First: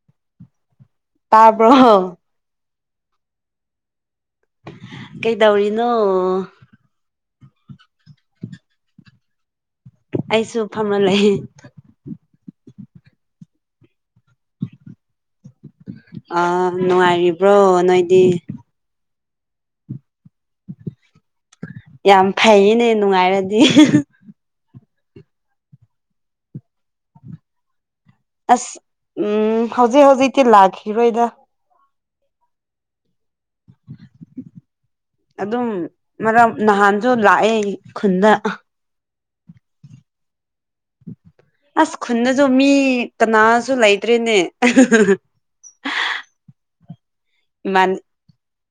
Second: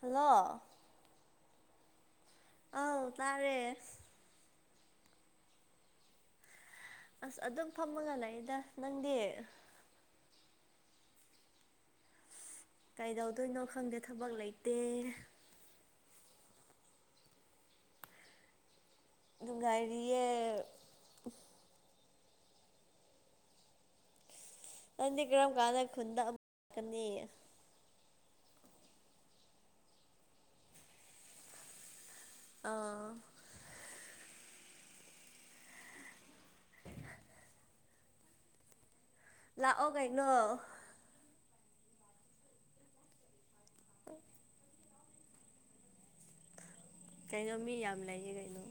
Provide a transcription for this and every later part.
hello ꯇꯥꯔꯕ꯭ꯔꯣ ꯑꯥꯎ ꯇꯥꯔꯦ ꯀꯩꯗꯧꯔꯤꯅꯣ ꯑꯁ ꯑꯗꯨꯝ ꯐꯝꯃꯒ ꯂꯩꯗ ꯅꯪꯗꯤ ꯑꯩꯁꯨ ꯐꯝꯃ ꯂꯩ ꯀꯩꯗꯧꯗꯣꯏꯅꯣ ꯈꯪꯗꯦ ꯊꯕꯛ ꯂꯩꯇꯦ ꯑꯥ ꯅꯨꯡꯉꯥꯏꯔꯤꯕ꯭ꯔꯣ ꯅꯣꯏꯗꯤ ꯅꯨꯡꯉꯥꯏꯔꯤꯌꯦ ꯌꯥꯝ ꯐꯩꯅꯦ ꯅꯨꯡꯉꯥꯏꯔꯗꯤ ꯅꯪꯗꯤ ꯀꯔꯝ ꯀꯥꯟꯗ ꯈꯨꯟꯗ ꯑꯃꯛ ꯂꯛꯀꯅꯤ ꯑꯁ ꯎꯝ ꯍꯧꯖꯤꯛ ꯍꯧꯖꯤꯛꯇꯤ ꯂꯥꯛꯈꯤꯔꯣꯏꯗ ꯑꯥ ꯑꯗꯨꯝ ꯃꯔꯛ ꯅꯍꯥꯟꯁꯨ ꯂꯥꯛꯑꯦ ꯈꯨꯟꯗ ꯂꯥꯛꯑꯣ ꯀꯩꯅꯣ ꯑꯁ ꯈꯨꯟꯗꯁꯨ ꯃꯤ ꯀꯅꯥꯁꯨ ꯂꯩꯇ꯭ꯔꯦꯅꯦ ꯀꯩꯅꯣ ꯃꯤ ꯏꯃꯥꯟ ꯌꯥꯝ ꯂꯩꯌꯦ ꯀꯩꯅꯣ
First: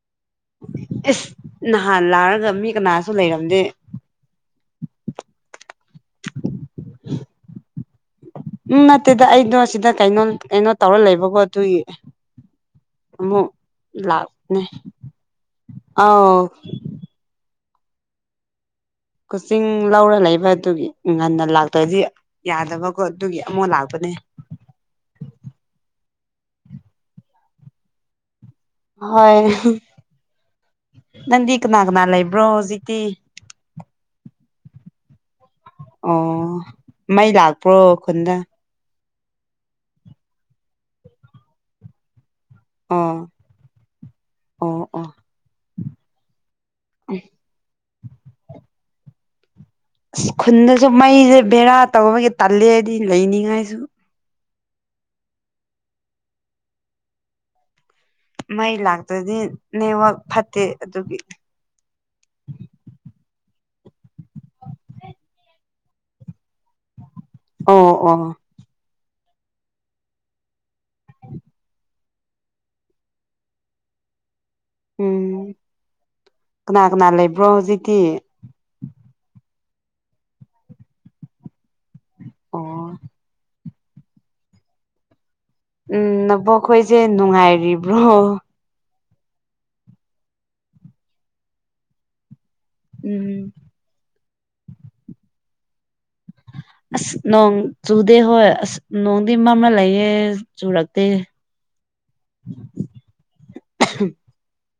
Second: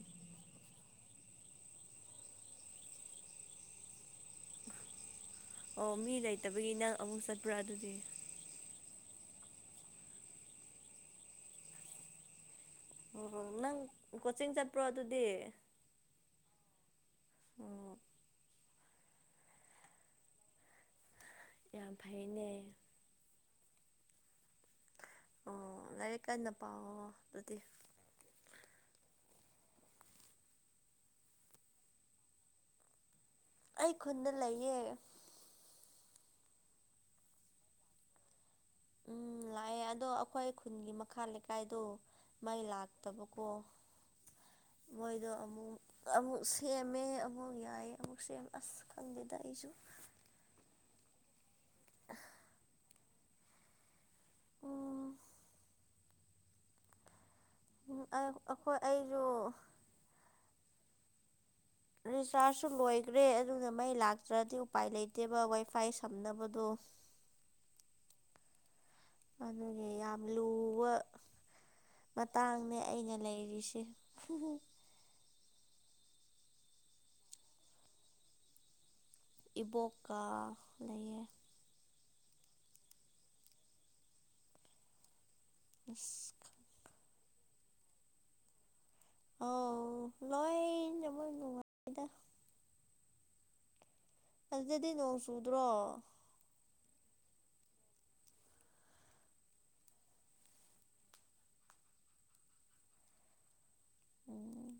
ꯏꯁ ꯅꯍꯥꯟ ꯂꯥꯛꯔꯒ ꯃꯤ ꯀꯅꯥꯁꯨ ꯂꯩꯔꯝꯗꯦ ꯑꯣ ꯃꯤ ꯂꯩꯇꯕꯒꯤ ꯅꯪ ꯑꯃꯨꯛ ꯆꯠꯄ꯭ꯔꯥ ꯑꯗꯨꯗꯤ ꯎꯝ ꯅꯠꯇꯦꯗ ꯑꯩꯗꯣ ꯁꯤꯗ ꯀꯩꯅꯣ ꯀꯩꯅꯣ ꯇꯧꯔ ꯂꯩꯕꯀꯣ ꯑꯗꯨꯒꯤ ꯑꯣ ꯑꯃꯨꯛ ꯅꯪ ꯀꯣꯆꯤꯡ ꯂꯥꯛꯄꯅꯦ ꯆꯠꯄ꯭ꯔꯣ ꯑꯗꯨꯗꯤ ꯑꯥꯎ ꯑꯣ ꯀꯣꯆꯤꯡ ꯂꯧꯔ ꯂꯩꯕ ꯑꯗꯨꯒꯤ ꯉꯟꯅ ꯌꯥꯝ ꯂꯥꯛꯇ꯭ꯔꯗꯤ ꯐꯩꯅꯦ ꯌꯥꯗꯕ ꯀꯣ ꯑꯗꯨꯒꯤ ꯑꯃꯨꯛ ꯂꯥꯛꯄꯅꯦ ꯑꯣ ꯂꯥꯏꯔꯤꯛ ꯀꯥꯟꯅ ꯄꯥꯎꯑꯣ ꯑꯗꯨꯗꯤ ꯍꯣꯏ ꯅꯪꯗꯤ ꯀꯅꯥ ꯀꯅꯥ ꯂꯩꯕ꯭ꯔꯣ ꯍꯧꯖꯤꯛꯇꯤ ꯑꯩ ꯈꯨꯟꯗ ꯂꯩꯌꯦ ꯑꯣ ꯃꯩ ꯂꯥꯛꯄ꯭ꯔꯣ ꯈꯨꯟꯗ ꯎꯝ ꯂꯥꯛꯑꯦ ꯑꯗꯣ ꯑꯩꯈꯣꯏ ꯈꯨꯟꯒꯤ ꯃꯈꯥ ꯂꯩꯀꯥꯏꯗꯣ ꯃꯩ ꯑꯣ ꯂꯥꯛꯇꯕꯀꯣ ꯑꯣ ꯑꯣ ꯃꯣꯏꯗꯣ ꯑꯃꯨꯛ ꯑꯃꯨꯛ ꯁꯦꯝꯃꯦ ꯑꯃꯨꯛ ꯌꯥꯏꯌꯦ ꯑꯃꯨꯛ ꯁꯦꯝꯃꯦ ꯑꯁ ꯈꯪꯗꯦꯗ ꯑꯩꯁꯨ ꯑꯋ ꯈꯨꯟꯗꯁꯨ ꯃꯩꯁꯦ ꯕꯦꯔꯥ ꯇꯧꯕꯒꯤ ꯇꯜꯂꯦꯗꯤ ꯂꯩꯅꯤꯡꯉꯥꯏꯁꯨ ꯑꯣ ꯎ ꯑ [unintelligible] ꯃꯩ ꯂꯥꯛꯇ꯭ꯔꯗꯤ ꯅꯦꯋꯥꯛ ꯐꯠꯇꯦ ꯑꯗꯨꯒꯤ ꯔꯤꯆꯥꯔꯖꯁꯨ ꯂꯣꯏꯒ꯭ꯔꯦ ꯑꯗꯨꯅ ꯃꯩ ꯂꯥꯛꯇ꯭ꯔꯗꯤ ꯎꯄꯥꯏ ꯂꯩꯇꯦꯕ ꯋꯥꯏ ꯐꯥꯏ ꯁꯝꯅꯕꯗꯣ [unintelligible] ꯑꯣ ꯑꯣ ꯑꯗꯨꯒꯤ ꯌꯥꯝ ꯂꯨꯕ ꯃꯇꯥꯡꯅꯦ ꯑꯩꯅ ꯂꯩꯔꯤꯁꯦ ꯎꯝ ꯀꯅꯥ ꯀꯅꯥ ꯂꯩꯕ꯭ꯔꯣ ꯍꯧꯖꯤꯛꯇꯤ ꯏꯕꯣꯛꯀꯥ ꯂꯩꯌꯦ ꯑꯣ ꯎꯝ ꯑꯁ ꯅꯕꯣꯛꯈꯣꯏꯖꯦ ꯅꯨꯡꯉꯥꯏꯔꯤꯕ꯭ꯔꯣ ꯑꯥꯎ ꯂꯣꯏꯅꯃꯛ ꯅꯨꯡꯉꯥꯏꯗ ꯎꯝ ꯑꯗꯨꯗꯗꯤ ꯅꯣꯡ ꯆꯨꯗ꯭ꯔꯣ ꯑꯁ ꯅꯣꯡ ꯆꯨꯗꯦ ꯍꯣꯏ ꯑꯁ ꯅꯣꯡꯗꯤ ꯃꯝꯂ ꯂꯩꯌꯦ ꯆꯨꯔꯛꯇꯦ ꯎꯝ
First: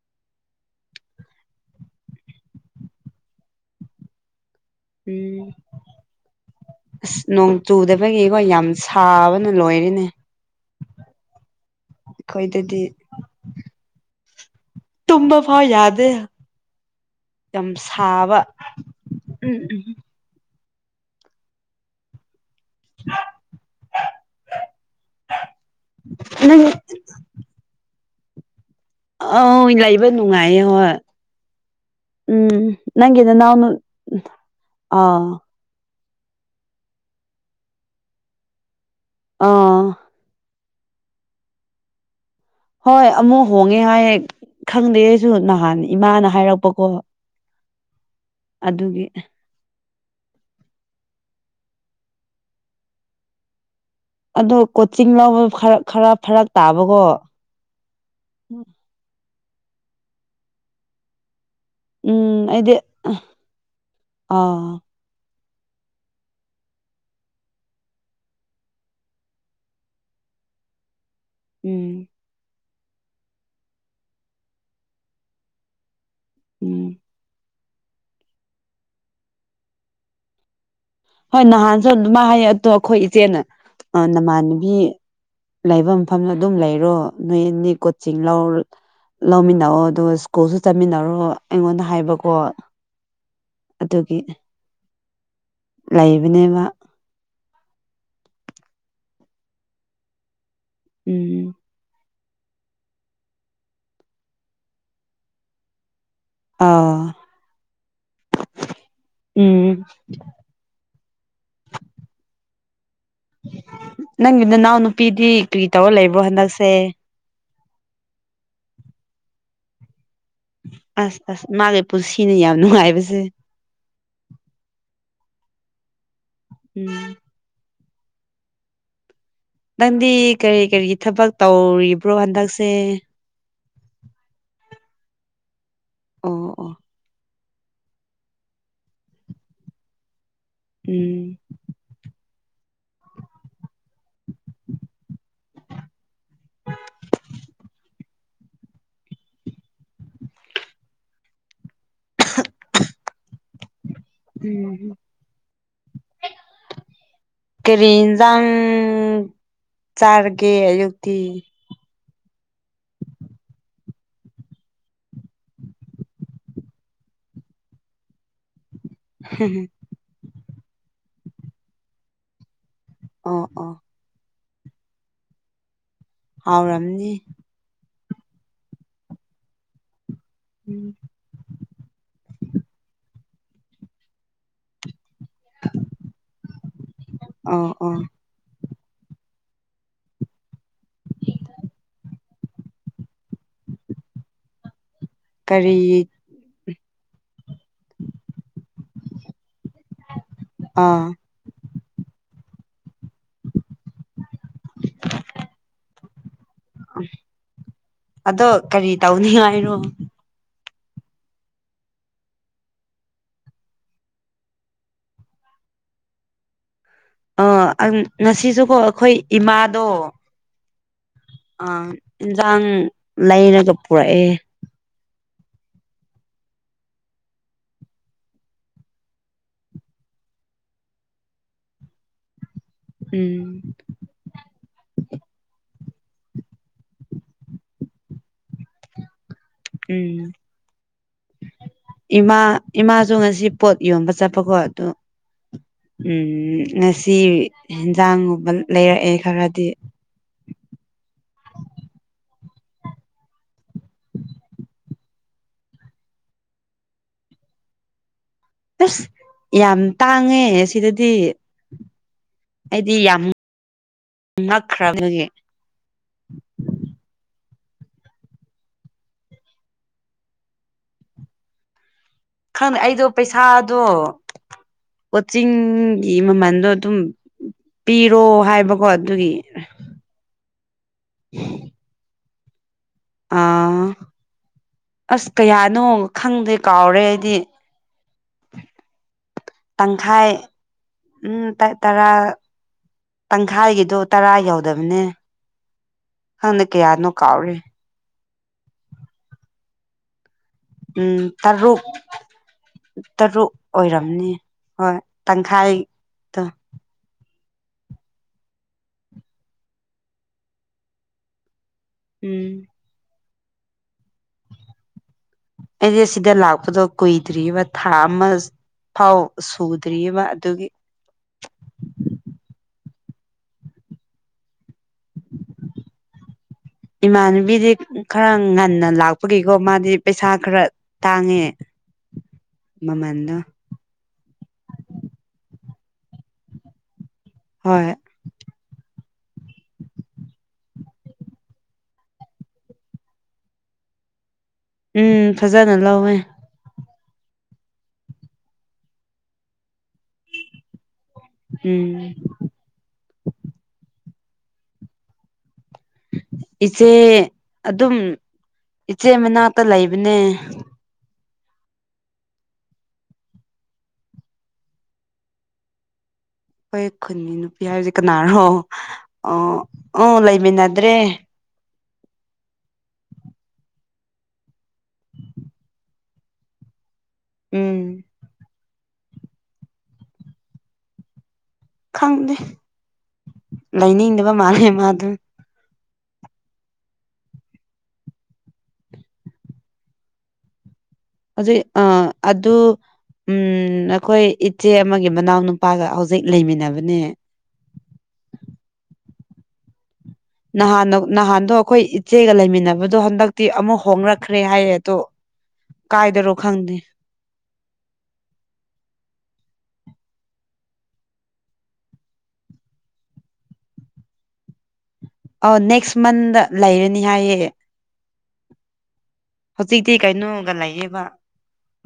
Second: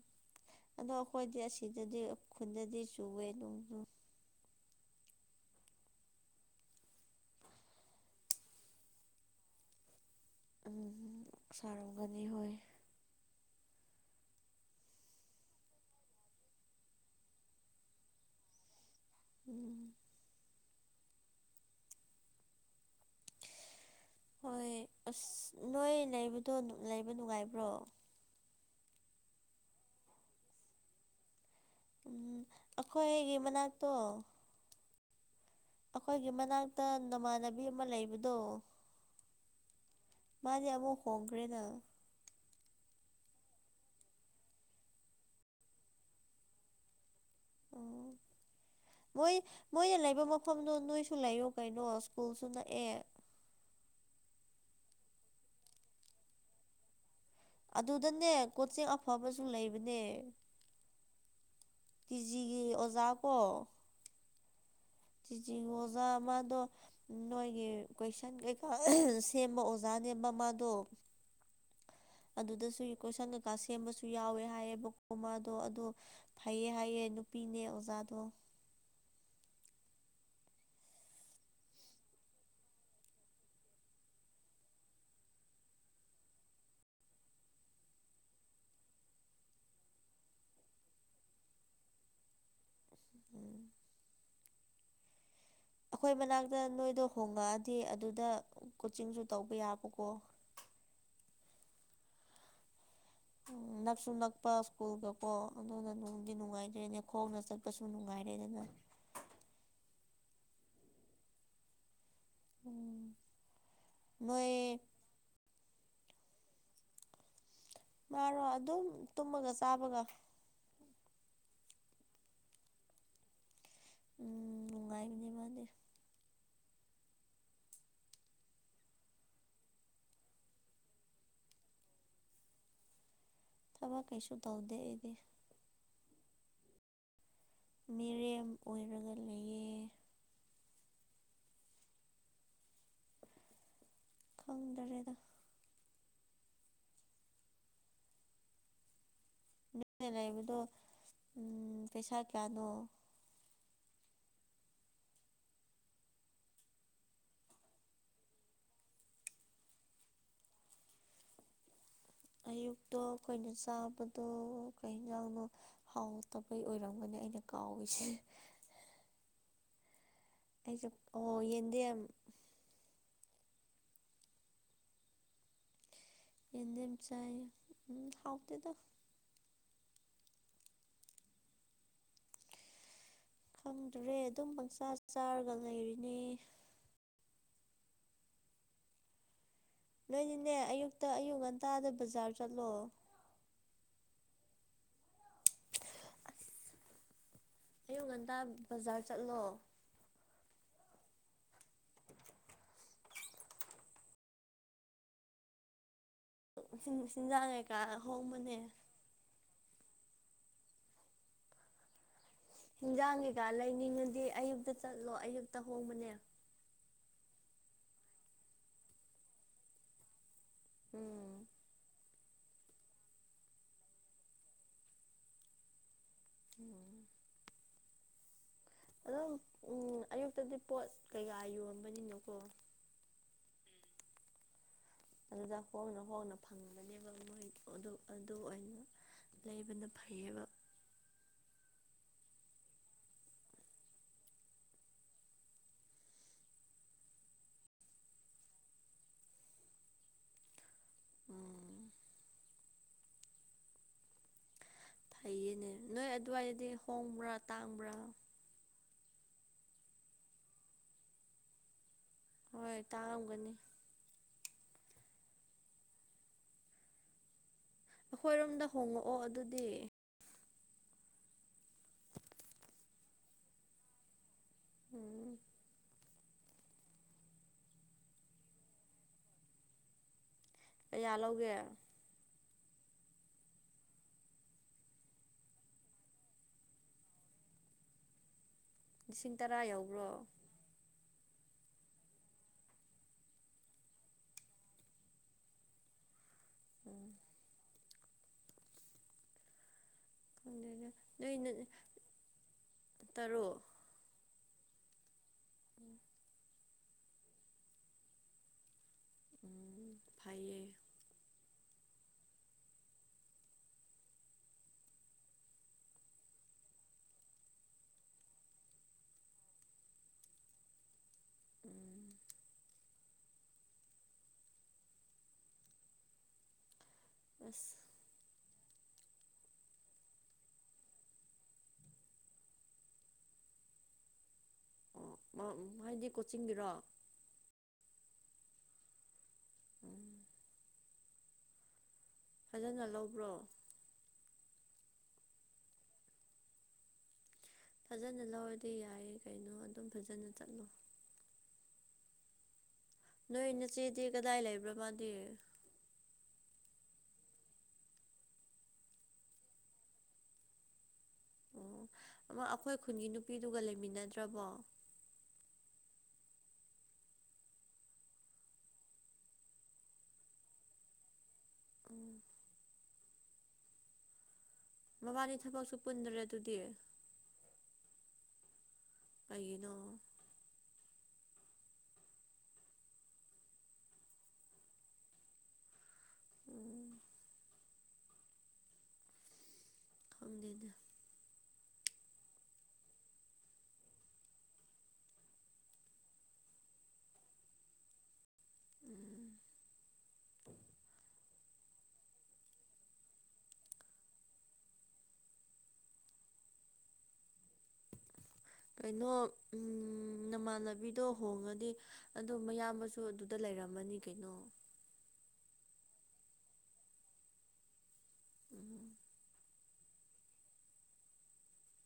ꯑꯗꯣ ꯑꯈꯣꯏꯗꯤ ꯑꯁꯤꯗꯗꯤ ꯈꯨꯟꯗꯗꯤ ꯆꯨꯋꯦ ꯑꯗꯨ [unintelligible] ꯎꯝ ꯑꯁ ꯅꯣꯡ ꯆꯨꯗꯕꯒꯤꯀꯣ ꯌꯥꯝ ꯁꯥꯕꯅ ꯂꯣꯏꯔꯦꯅꯦ ꯎꯝ ꯁꯥꯔꯝꯒꯅꯤ ꯍꯣꯏ ꯑꯩꯈꯣꯏꯗꯗꯤ ꯇꯨꯝꯕ ꯐꯥꯎ ꯌꯥꯗꯦ ꯌꯥꯝ ꯁꯥꯕ ꯎꯝ [unintelligible] ꯍꯣꯏ ꯑꯁ ꯅꯣꯏ ꯂꯩꯕꯗꯣ ꯅꯪ ꯅꯨ ꯂꯩꯕ ꯅꯨꯡꯉꯥꯏꯕ꯭ꯔꯣ ꯑꯥꯎ ꯂꯩꯕ ꯅꯨꯡꯉꯥꯏꯌꯦ ꯍꯣꯏ ꯎꯝ ꯅꯪꯒꯤ ꯑꯩꯈꯣꯏꯒꯤ ꯅꯅꯥꯎꯅꯨ ꯃꯅꯥꯛꯇꯣ ꯑ ꯑꯈꯣꯏꯒꯤ ꯃꯅꯥꯛꯇ ꯅꯃꯥꯟꯅꯕꯤ ꯑꯃ ꯂꯩꯕꯗꯣ ꯑꯥ ꯃꯥꯗꯤ ꯑꯃꯨꯛ ꯍꯣꯡꯒ꯭ꯔꯦꯅ ꯍꯣꯏ ꯑꯃꯨꯛ ꯍꯣꯡꯉꯦ ꯍꯥꯏꯌꯦ ꯈꯪꯗꯦ ꯑꯩꯁꯨ ꯅꯍꯥꯟ ꯏꯃꯥꯅ ꯍꯥꯏꯔꯛꯄꯀꯣ ꯑꯣ ꯑꯗꯨꯒꯤ ꯃꯣꯏ ꯃꯣꯏꯅ ꯂꯩꯕ ꯃꯐꯝꯗꯣ ꯅꯣꯏꯁꯨ ꯂꯩꯌꯣ ꯀꯩꯅꯣ ꯁ꯭ꯀꯨꯜꯁꯨ ꯅꯛꯑꯦ ꯑꯗꯣ ꯀꯣꯆꯤꯡ ꯂꯧꯕ ꯈꯔ ꯈꯔ ꯐꯔꯛ ꯇꯥꯕꯒꯣ ꯑꯗꯨꯗꯅꯦ ꯀꯣꯆꯤꯡ ꯑꯐꯕꯁꯨ ꯂꯩꯕꯅꯦ ꯎꯝ ꯇꯤꯖꯤꯒꯤ ꯑꯩꯗꯤ ꯑꯣꯖꯥ ꯑꯥ ꯇꯤ ꯖꯤꯒꯤ ꯑꯣꯖꯥ ꯑꯃꯥꯗꯣ ꯅꯣꯏꯒꯤ ꯀꯣꯏꯁꯟ ꯀꯩꯀꯥ ꯁꯦꯝꯕ ꯑꯣꯖꯥꯅꯦꯕ ꯃꯥꯗꯣ ꯎꯝ ꯑꯗꯨꯗꯁꯨ ꯀꯣꯏꯁꯟ ꯀꯩꯀꯥ ꯁꯦꯝꯕꯁꯨ ꯌꯥꯎꯋꯦ ꯍꯥꯏꯌꯦꯕꯀꯣ ꯃꯥꯗꯣ ꯑꯗꯣ ꯐꯩꯌꯦ ꯎꯝ ꯍꯥꯏꯌꯦ ꯅꯨꯄꯤꯅꯦ ꯑꯣꯖꯥꯗꯣ ꯍꯣꯏ ꯅꯍꯥꯟꯖꯨ ꯑꯗꯨꯃꯥꯏ ꯍꯥꯏꯌꯦ ꯑꯗꯣ ꯑꯈꯣꯏ ꯏꯆꯦꯅ ꯑ ꯅꯃꯥꯟꯅꯕꯤ ꯂꯩꯕ ꯃꯐꯝꯗ ꯑꯗꯨꯝ ꯂꯩꯔꯣ ꯅꯣꯏ ꯑꯅꯤ ꯀꯣꯆꯤꯡ ꯂꯧ ꯂꯧꯃꯤꯟꯅꯧꯋꯣ ꯑꯗꯨꯒ ꯁ꯭ꯀꯨꯜꯁꯨ ꯆꯠꯃꯤꯟꯅꯔꯣ ꯑꯩꯉꯣꯟꯗ ꯍꯥꯏꯕꯀꯣ ꯎꯝ ꯑꯗꯨꯒꯤ ꯑꯈꯣꯏ ꯃꯅꯥꯛꯇ ꯂꯩꯕꯅꯦꯕ ꯅꯣꯏꯗꯣ ꯍꯣꯡꯉꯛꯑꯗꯤ ꯑꯗꯨꯗ ꯀꯣꯆꯤꯡꯖꯨ ꯇꯧꯕ ꯌꯥꯕꯀꯣ ꯎꯝ ꯎꯝ ꯅꯛꯁꯨ ꯅꯛꯄ ꯁ꯭ꯀꯨꯜꯒꯀꯣ ꯑꯗꯨꯅ ꯗꯤ ꯅꯨꯡꯉꯥꯏꯇ꯭ꯔꯦꯅꯦ ꯑꯥ ꯈꯣꯡꯅ ꯆꯠꯄꯁꯨ ꯅꯨꯡꯉꯥꯏꯔꯦꯗꯅ ꯎꯝ ꯑꯣ ꯅꯪꯒꯤ ꯅꯅꯥꯎ ꯅꯨꯄꯤꯗꯤ ꯀꯔꯤ ꯇꯧꯔ ꯂꯩꯕ꯭ꯔꯣ ꯍꯟꯗꯛꯁꯦ ꯃꯥꯔꯣ ꯑꯗꯨꯝ ꯇꯨꯝꯃꯒ ꯆꯥꯕꯒ ꯑꯁ ꯑꯁ ꯃꯥꯒꯤ ꯄꯨꯟꯁꯤꯅ ꯌꯥꯝ ꯅꯨꯡꯉꯥꯏꯕꯁꯦ ꯎꯝ ꯅꯨꯡꯉꯥꯏꯕꯅꯦ ꯃꯥꯅꯦ ꯎꯝ ꯅꯪꯗꯤ ꯀꯔꯤ ꯀꯔꯤꯒꯤ ꯊꯕꯛ ꯇꯧꯔꯤꯕ꯭ꯔꯣ ꯍꯟꯗꯛꯁꯦ ꯊꯕꯛ ꯀꯩꯁꯨ ꯇꯧꯗꯦ ꯑꯩꯗꯤ ꯑꯣ ꯑꯣ ꯃꯤꯔꯦꯝ ꯑꯣꯏꯔꯒ ꯂꯩꯌꯦ ꯎꯝ ꯈꯪꯗꯔꯦꯗ ꯅꯣꯏꯅꯦ ꯂꯩꯕꯗꯣ ꯎꯝ ꯄꯩꯁꯥ ꯀꯌꯥꯅꯣ ꯎꯝ [inaudible] ꯀꯔꯤ ꯌꯦꯟꯖꯥꯡ ꯆꯥꯔꯒꯦ ꯑꯌꯨꯛꯇꯤ ꯑꯌꯨꯛꯇꯣ ꯑꯩꯈꯣꯏꯅ ꯆꯥꯕꯗꯣ ꯀꯩ ꯍꯦꯟꯖꯥꯡꯅꯣ ꯍꯥꯎꯇꯕꯩ ꯑꯣꯏꯔꯝꯒꯅꯤ ꯑꯩꯅ ꯀꯥꯎꯔꯤꯁꯦ ꯍꯝ ꯑꯩꯁꯦ ꯑꯣ ꯌꯦꯟꯗꯦꯝ ꯑꯣ ꯑꯣ ꯌꯦꯗꯦꯝ ꯍꯥꯎꯔꯝꯅꯤ ꯆꯥꯏ ꯎꯝ ꯍꯥꯎꯇꯦꯗ ꯎꯝ ꯈꯪꯗ꯭ꯔꯦ ꯑꯗꯨꯝ ꯄꯪꯆꯥ ꯆꯥꯔꯒ ꯂꯩꯔꯤꯅꯤ ꯑꯣ ꯑꯣ ꯅꯣꯏꯅꯦꯅꯦ ꯑꯌꯨꯛꯇ ꯑꯌꯨꯛ ꯉꯟꯇꯥꯗ ꯕꯖꯥꯔ ꯆꯠꯂꯣ ꯀꯔꯤ ꯑꯁ ꯑꯌꯨꯛ ꯉꯟꯇꯥ ꯕꯖꯥꯔ ꯆꯠꯂꯣ ꯑꯥ [inaudible] ꯆꯤꯟꯖꯥꯡꯉꯩꯀꯥ ꯍꯣꯡꯕꯅꯦ ꯇꯥꯎꯅꯤ ꯍꯥꯏꯔꯣ ꯍꯤꯟꯖꯥꯡ ꯀꯩꯀꯥ ꯂꯩꯅꯤꯡꯉꯗꯤ ꯑꯌꯨꯛꯇ ꯆꯠꯂꯣ ꯑꯌꯨꯛꯇ ꯍꯣꯡꯕꯅꯦ ꯑ ꯉꯁꯤꯁꯨꯀꯣ ꯑꯩꯈꯣꯏ ꯏꯃꯥꯗꯣ ꯎꯝ ꯑꯥ ꯏꯟꯁꯥꯡ ꯂꯩꯔꯒ ꯄꯨꯔꯛꯑꯦ ꯑꯣ ꯑꯗꯝ ꯎꯝ ꯑꯌꯨꯛꯇꯗꯤ ꯄꯣꯠ ꯀꯩꯀꯥ ꯌꯣꯟꯕꯅꯤꯅꯀꯣ ꯎꯝ ꯑꯗꯨꯗ ꯍꯣꯡꯅ ꯍꯣꯡꯅ ꯐꯪꯕꯅꯦꯕ ꯃꯣꯏ ꯑꯗꯨ ꯑꯗꯨ ꯑꯣꯏꯅ ꯂꯩꯕꯅ ꯎꯝ ꯐꯩꯌꯦꯕ ꯏꯃꯥ ꯏꯃꯥꯁꯨ ꯉꯁꯤ ꯄꯣꯠ ꯌꯣꯟꯕ ꯆꯠꯄꯀꯣ ꯑꯗꯨ ꯎꯝ ꯉꯁꯤ ꯏꯟꯖꯥꯡꯒꯨꯝꯕ ꯂꯩꯔꯛꯑꯦ ꯈꯔꯗꯤ ꯎꯝ ꯐꯩꯌꯦꯅꯦ ꯅꯣꯏ ꯑꯗꯨꯋꯥꯏꯗꯗꯤ ꯍꯣꯡꯕ꯭ꯔꯥ ꯇꯥꯡꯕ꯭ꯔꯥ ꯑꯁ ꯌꯥꯝ ꯇꯥꯡꯉꯦ ꯁꯤꯗꯗꯤ ꯍꯣꯏ ꯑꯩꯗꯤ ꯌꯥꯝ ꯇꯥꯡꯉꯝꯒꯅꯤ ꯉꯛꯈ꯭ꯔꯕꯒꯤ ꯑꯩꯈꯣꯏꯔꯣꯝꯗ ꯍꯣꯡꯉꯛꯑꯣ ꯑꯗꯨꯗꯤ ꯈꯪꯗꯦ ꯑꯩꯗꯣ ꯄꯩꯁꯥꯗꯣ ꯎꯝ ꯀꯣꯆꯤꯡ [unintelligible] ꯒꯤ ꯃꯃꯟꯗꯣ ꯑꯗꯨꯝ ꯄꯤꯔꯣ ꯍꯥꯏꯕꯀꯣ ꯑꯗꯨꯒꯤ ꯀꯌꯥ ꯂꯧꯒꯦ ꯑꯥ ꯑꯁ ꯀꯌꯥꯅꯣ ꯈꯪꯗꯦ ꯀꯥꯎꯔꯦ ꯑꯩꯗꯤ ꯂꯤꯁꯤꯡ ꯇꯔꯥ ꯌꯧꯕ꯭ꯔꯣ ꯇꯪꯈꯥꯏ ꯎꯝ [unintelligible] ꯇꯔꯥ ꯇꯪꯈꯥꯏꯒꯤꯗꯣ ꯇꯔꯥ ꯌꯧꯗꯕꯅꯦ ꯈꯡꯗꯦ ꯎꯝ ꯀꯌꯥꯅꯣ ꯀꯥꯎꯔꯦ ꯈꯪꯗꯦꯅꯦ ꯎꯝ ꯅꯣꯏ ꯇꯔꯨꯛ ꯇꯔꯨꯛ ꯑꯣꯏꯔꯝꯅꯤ ꯍꯣꯏ ꯇꯪꯈꯥꯏ [inaudible] ꯎꯝ ꯐꯩꯌꯦ ꯎꯝ ꯑꯩꯗꯤ ꯁꯤꯗ ꯂꯥꯛꯄꯗꯣ ꯀꯨꯏꯗ꯭ꯔꯤꯕ ꯊꯥ ꯑꯃ ꯐꯥꯎ ꯁꯨꯗ꯭ꯔꯤꯕ ꯑꯗꯨꯒꯤ [inaudible] ꯏꯃꯥꯟꯅꯕꯤꯗꯤ ꯑꯁ ꯈꯔ ꯉꯟꯅ ꯂꯥꯛꯄꯒꯤꯀꯣ ꯃꯥꯗꯤ ꯄꯩꯁꯥ ꯈꯔ ꯇꯥꯡꯉꯦ ꯃꯃꯟꯗꯣ ꯑꯣ ꯍꯥꯏꯗꯤ ꯀꯣꯆꯤꯡꯒꯤꯔꯣ ꯍꯣꯏ [inaudible] ꯐꯖꯅ ꯂꯧꯕ꯭ꯔꯣ ꯎꯝ ꯐꯖꯅ ꯂꯧꯋꯦ ꯐꯖꯅ ꯂꯧꯔꯗꯤ ꯌꯥꯏꯌꯦ ꯀꯩꯅꯣ ꯑꯗꯨꯝ ꯐꯖꯅ ꯆꯠꯂꯣ ꯎꯝ ꯅꯣꯏ ꯅꯆꯦꯗꯤ ꯀꯗꯥꯏ ꯂꯩꯕ꯭ꯔ ꯃꯥꯗꯤ ꯏꯆꯦ ꯑꯗꯨꯝ ꯏꯆꯦ ꯃꯅꯥꯛꯇ ꯂꯩꯕꯅꯦ ꯑꯣ ꯑꯃ ꯑꯩꯈꯣꯏ ꯈꯨꯟꯒꯤ ꯅꯨꯄꯤꯗꯨꯒ ꯂꯩꯃꯤꯟꯅꯗ꯭ꯔꯕꯣ ꯑꯩꯈꯣꯏ ꯈꯨꯟꯒꯤ ꯅꯨꯄꯤ ꯍꯥꯏꯕꯁꯤ ꯀꯅꯥꯔꯣ ꯑꯣ ꯎ ꯂꯩꯃꯤꯟꯅꯗ꯭ꯔꯦ ꯎꯝ ꯃꯕꯥꯅꯤ ꯊꯕꯛꯁꯨ ꯄꯨꯟꯗ꯭ꯔꯦ ꯑꯗꯨꯗꯤ ꯎꯝ ꯀꯩꯒꯤꯅꯣ ꯈꯪꯗꯦ ꯂꯩꯅꯤꯡꯗꯕ ꯃꯥꯜꯂꯦ ꯃꯥ ꯗꯨ ꯎꯝ ꯈꯪꯗꯦꯗ ꯑꯥꯗꯨꯏ ꯑ ꯑꯗꯨ ꯎꯝ ꯑꯩꯈꯣꯏ ꯏꯆꯦ ꯑꯃꯒꯤ ꯃꯅꯥꯎ ꯅꯨꯄꯥꯒ ꯍꯧꯖꯤꯛ ꯂꯩꯃꯤꯟꯅꯕꯅꯦ ꯎꯝ ꯅꯍꯥꯟ ꯅꯍꯥꯟꯗꯣ ꯑꯩꯈꯣꯏ ꯏꯆꯦꯒ ꯂꯩꯃꯤꯟꯅꯕꯗꯣ ꯍꯟꯗꯛꯇꯤ ꯑꯃꯨꯛ ꯍꯣꯡꯅꯛꯈ꯭ꯔꯦ ꯍꯥꯏꯌꯦ ꯑꯗꯣ ꯀꯥꯏꯗꯔꯣ ꯈꯪꯗꯦ ꯀꯩꯅꯣ ꯎꯝ ꯅꯃꯥꯟꯅꯕꯤꯗꯣ ꯍꯣꯡꯉꯗꯤ ꯑꯗꯣ ꯃꯌꯥꯝꯕꯁꯨ ꯑꯗꯨꯗ ꯂꯩꯔꯝꯃꯅꯤ ꯀꯩꯅꯣ ꯑꯧ ꯅꯦꯛꯁ ꯃꯟꯗ ꯂꯩꯔꯅꯤ ꯍꯥꯏꯌꯦ ꯎꯝ ꯍꯧꯖꯤꯛꯇꯤ ꯀꯩꯅꯣꯒ ꯂꯩꯌꯦꯕ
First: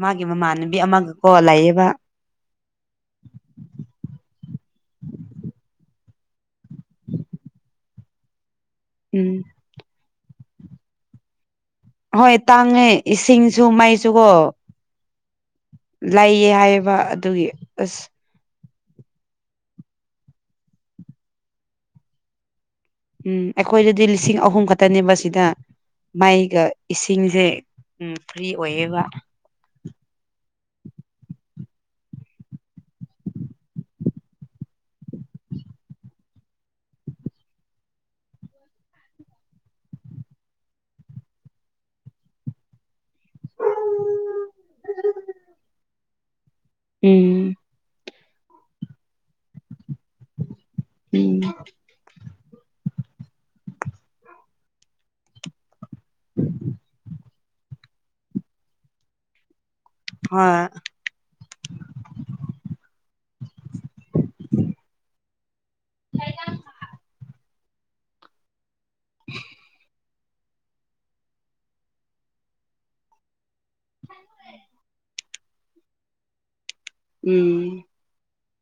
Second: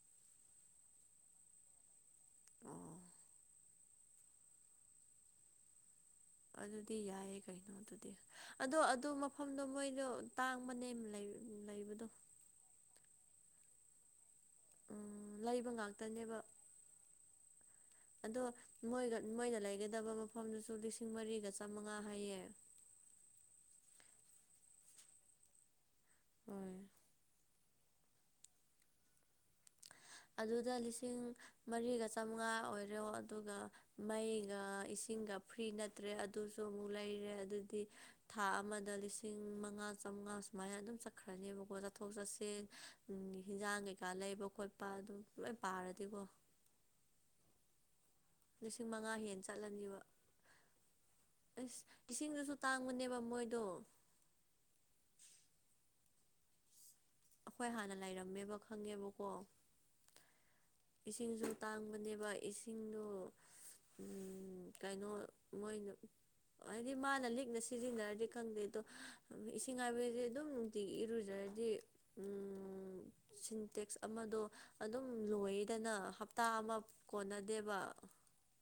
ꯃꯥꯒꯤ ꯃꯃꯥꯟꯅꯕꯤ ꯑꯃꯒꯀꯣ ꯂꯩꯌꯦꯕ ꯑꯣ ꯑꯗꯨꯗꯤ ꯌꯥꯏꯌꯦꯦ ꯀꯩꯅꯣ ꯑꯗꯨꯗꯤ ꯑꯗꯣ ꯑꯗꯨ ꯎꯝ ꯃꯐꯝꯗꯣ ꯃꯣꯏꯗꯣ ꯇꯥꯡꯕꯅꯦꯝ ꯂꯩ ꯂꯩꯕꯗꯣ ꯍꯣꯏ ꯇꯥꯡꯉꯦ ꯏꯁꯤꯡꯁꯨ ꯃꯩꯁꯨꯀꯣ ꯂꯩꯕ ꯉꯥꯛꯇꯅꯦꯕ ꯂꯩꯌꯦ ꯍꯥꯏꯌꯦꯕ ꯑꯗꯨꯒꯤ ꯑꯁ ꯑꯗꯣ ꯃꯣꯏꯒ ꯃꯣꯏꯅ ꯂꯩꯒꯗꯕ ꯃꯐꯝꯗꯨꯁꯨ ꯂꯤꯁꯤꯡ ꯃꯔꯤꯒ ꯆꯥꯃꯉꯥ ꯍꯥꯏꯌꯦ ꯎꯝ ꯑꯩꯈꯣꯏꯗꯗꯤ ꯂꯤꯁꯤꯡ ꯑꯍꯨꯝ ꯈꯛꯇꯅꯦꯕ ꯁꯤꯗ ꯃꯥꯏꯒ ꯏꯁꯤꯡꯁꯦ ꯎꯝ ꯐ꯭ꯔꯤ ꯑꯣꯏꯌꯦꯕ ꯑꯗꯨꯗ ꯂꯤꯁꯤꯡ ꯃꯔꯤꯒ ꯆꯥꯝꯉꯥ ꯑꯣꯏꯔꯣ ꯑꯗꯨꯒ ꯃꯩꯒ ꯏꯁꯤꯡꯒ ꯐ꯭ꯔꯤ ꯅꯠꯇ꯭ꯔꯦ ꯑꯗꯨꯁꯨ ꯑꯃꯨꯛ ꯂꯩꯔꯦ ꯑꯗꯨꯗꯤ ꯊꯥ ꯑꯃꯗ ꯂꯤꯁꯤꯡ ꯃꯉꯥ ꯆꯥꯝꯃꯉꯥ ꯁꯨꯃꯥꯏꯅ ꯑꯗꯨꯝ ꯆꯠꯈ꯭ꯔꯅꯦꯕꯀꯣ ꯆꯠꯊꯣꯛ ꯆꯠꯁꯤꯟ ꯎ ꯍꯤꯟꯖꯥꯡ ꯀꯩꯀꯥ ꯂꯩꯕ ꯈꯣꯠꯄ ꯑꯗꯨꯝ ꯂꯣꯏ ꯄꯥꯔꯗꯤꯀꯣ ꯎꯝ ꯂꯤꯁꯤꯡ ꯃꯉꯥ ꯍꯦ ꯆꯠꯍꯟꯕ ꯎꯝ ꯑꯁ ꯏꯁꯤꯡꯗꯨꯁꯨ ꯇꯥꯡꯕꯅꯦꯕ ꯃꯣꯏꯗꯣ ꯎꯝ ꯑꯩꯈꯣꯏ ꯍꯥꯟꯅ ꯂꯩꯔꯝꯃꯦꯕ ꯈꯪꯉꯦꯕꯀꯣ ꯍꯣꯏ ꯏꯁꯤꯡꯁꯨ ꯇꯥꯡꯕꯅꯦꯕ ꯏꯁꯤꯡꯗꯣ ꯀꯩꯅꯣ ꯃꯣꯏꯅ ꯍꯥꯏꯗꯤ ꯃꯥꯅ ꯂꯤꯛꯅ ꯁꯤꯖꯤꯟꯅꯔꯗꯤ ꯈꯪꯗꯦ ꯑꯗꯣ ꯏꯁꯤꯡ ꯍꯥꯏꯥꯏꯕꯁꯦ ꯑꯗꯨꯝ ꯅꯨꯡꯇꯤꯒꯤ ꯏꯔꯨꯖ꯭ꯔꯗꯤ ꯇꯦꯛꯁ ꯑꯃꯗꯣ ꯑꯗꯨꯝ ꯂꯣꯏꯗꯅ ꯍꯞꯇꯥ ꯑꯃ ꯀꯣꯟꯅꯗꯦꯕ ꯎꯝ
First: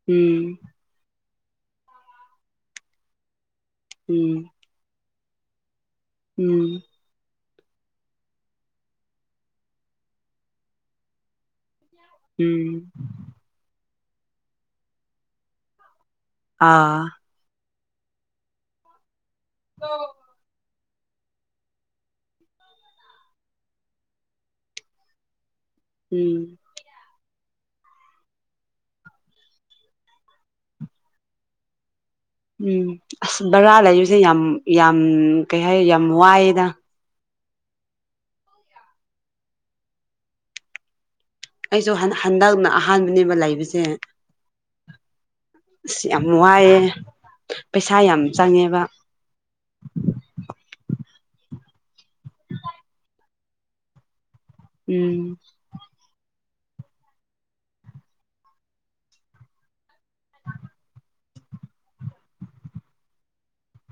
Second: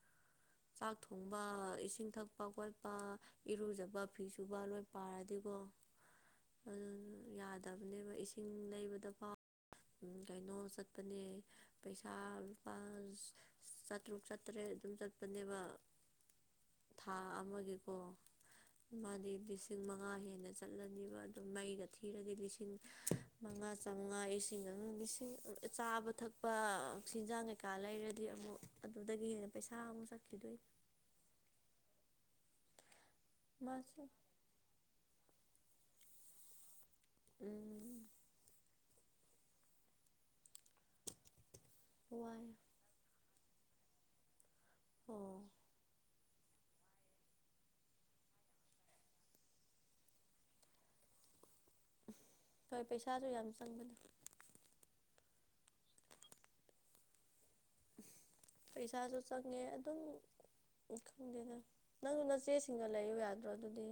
ꯎꯝ ꯆꯥꯛ ꯊꯣꯡꯕ ꯏꯁꯤꯡ ꯊꯛꯄ ꯈꯣꯠꯄ ꯏꯔꯨꯖꯕ ꯐꯤ ꯎꯝ ꯁꯨꯕ ꯂꯣꯏ ꯄꯥꯔꯗꯤꯀꯣ ꯎꯝ ꯑꯗꯨ ꯐꯠꯇꯕꯅꯦꯕ ꯏꯁꯤꯡ ꯂꯩꯕꯗ ꯄꯥꯎ ꯀꯩꯅꯣ ꯆꯠꯄꯅꯦ ꯄꯩꯁꯥ ꯂꯨꯄꯥ ꯎꯝ ꯆꯥꯇ꯭ꯔꯨꯛ ꯆꯥꯇꯔꯦꯠ ꯑꯗꯨꯝ ꯆꯠꯄꯅꯦꯕ ꯑꯥ ꯊꯥ ꯑꯃꯒꯤꯀꯣ ꯃꯥꯗꯤ ꯂꯤꯁꯤꯡ ꯃꯉꯥ ꯍꯦꯟꯅ ꯆꯠ ꯆꯠꯂꯅꯤꯕ ꯑꯗꯨꯝ ꯃꯩꯒ ꯊꯤꯔꯗꯤ ꯂꯤꯁꯤꯡ ꯃꯉꯥ ꯆꯥꯝꯃꯉꯥ ꯏꯁꯤꯡ ꯑꯃ ꯂꯤꯁꯤꯡ ꯆꯥꯕ ꯊꯛꯄ ꯎꯝ ꯆꯤꯟꯖꯥꯡ ꯀꯩꯀꯥ ꯂꯩꯔꯗꯤ ꯑꯃꯨꯛ ꯑꯗꯨꯗꯒꯤ ꯍꯦꯟꯅ ꯄꯩꯁꯥ ꯑꯃꯨꯛ ꯀꯛꯈꯤꯗꯣꯏ ꯎꯝ ꯑꯁ ꯕꯔꯥ ꯃꯥꯁꯦ ꯂꯩꯔꯤꯁꯦ ꯌꯥꯝ ꯌꯥꯝ ꯀꯩ ꯍꯥꯏ ꯌꯥꯝ ꯋꯥꯏꯑꯦꯗ ꯎꯝ ꯑꯩꯁꯨ ꯋꯥꯏ ꯍꯟꯗꯛꯅ ꯑꯍꯥꯟꯕꯅꯦꯕ ꯂꯩꯕꯁꯦ ꯑꯣ ꯑꯁꯤ ꯌꯥꯝ ꯋꯥꯏꯑꯦ ꯄꯩꯁꯥ ꯌꯥꯝ ꯆꯪꯉꯦꯕ ꯍꯣꯏ ꯄꯩꯁꯥꯁꯨ ꯌꯥꯝ ꯆꯪꯕꯅꯤ ꯎꯝ ꯄꯩꯁꯥꯁꯨ ꯆꯪꯉꯦ ꯑꯗꯨꯝ ꯎ ꯈꯪꯗꯦꯗ ꯅꯪꯁꯨ ꯅꯆꯦꯁꯤꯡꯒ ꯂꯩꯌ ꯌꯥꯗ꯭ꯔꯣ ꯑꯗꯨꯗꯤ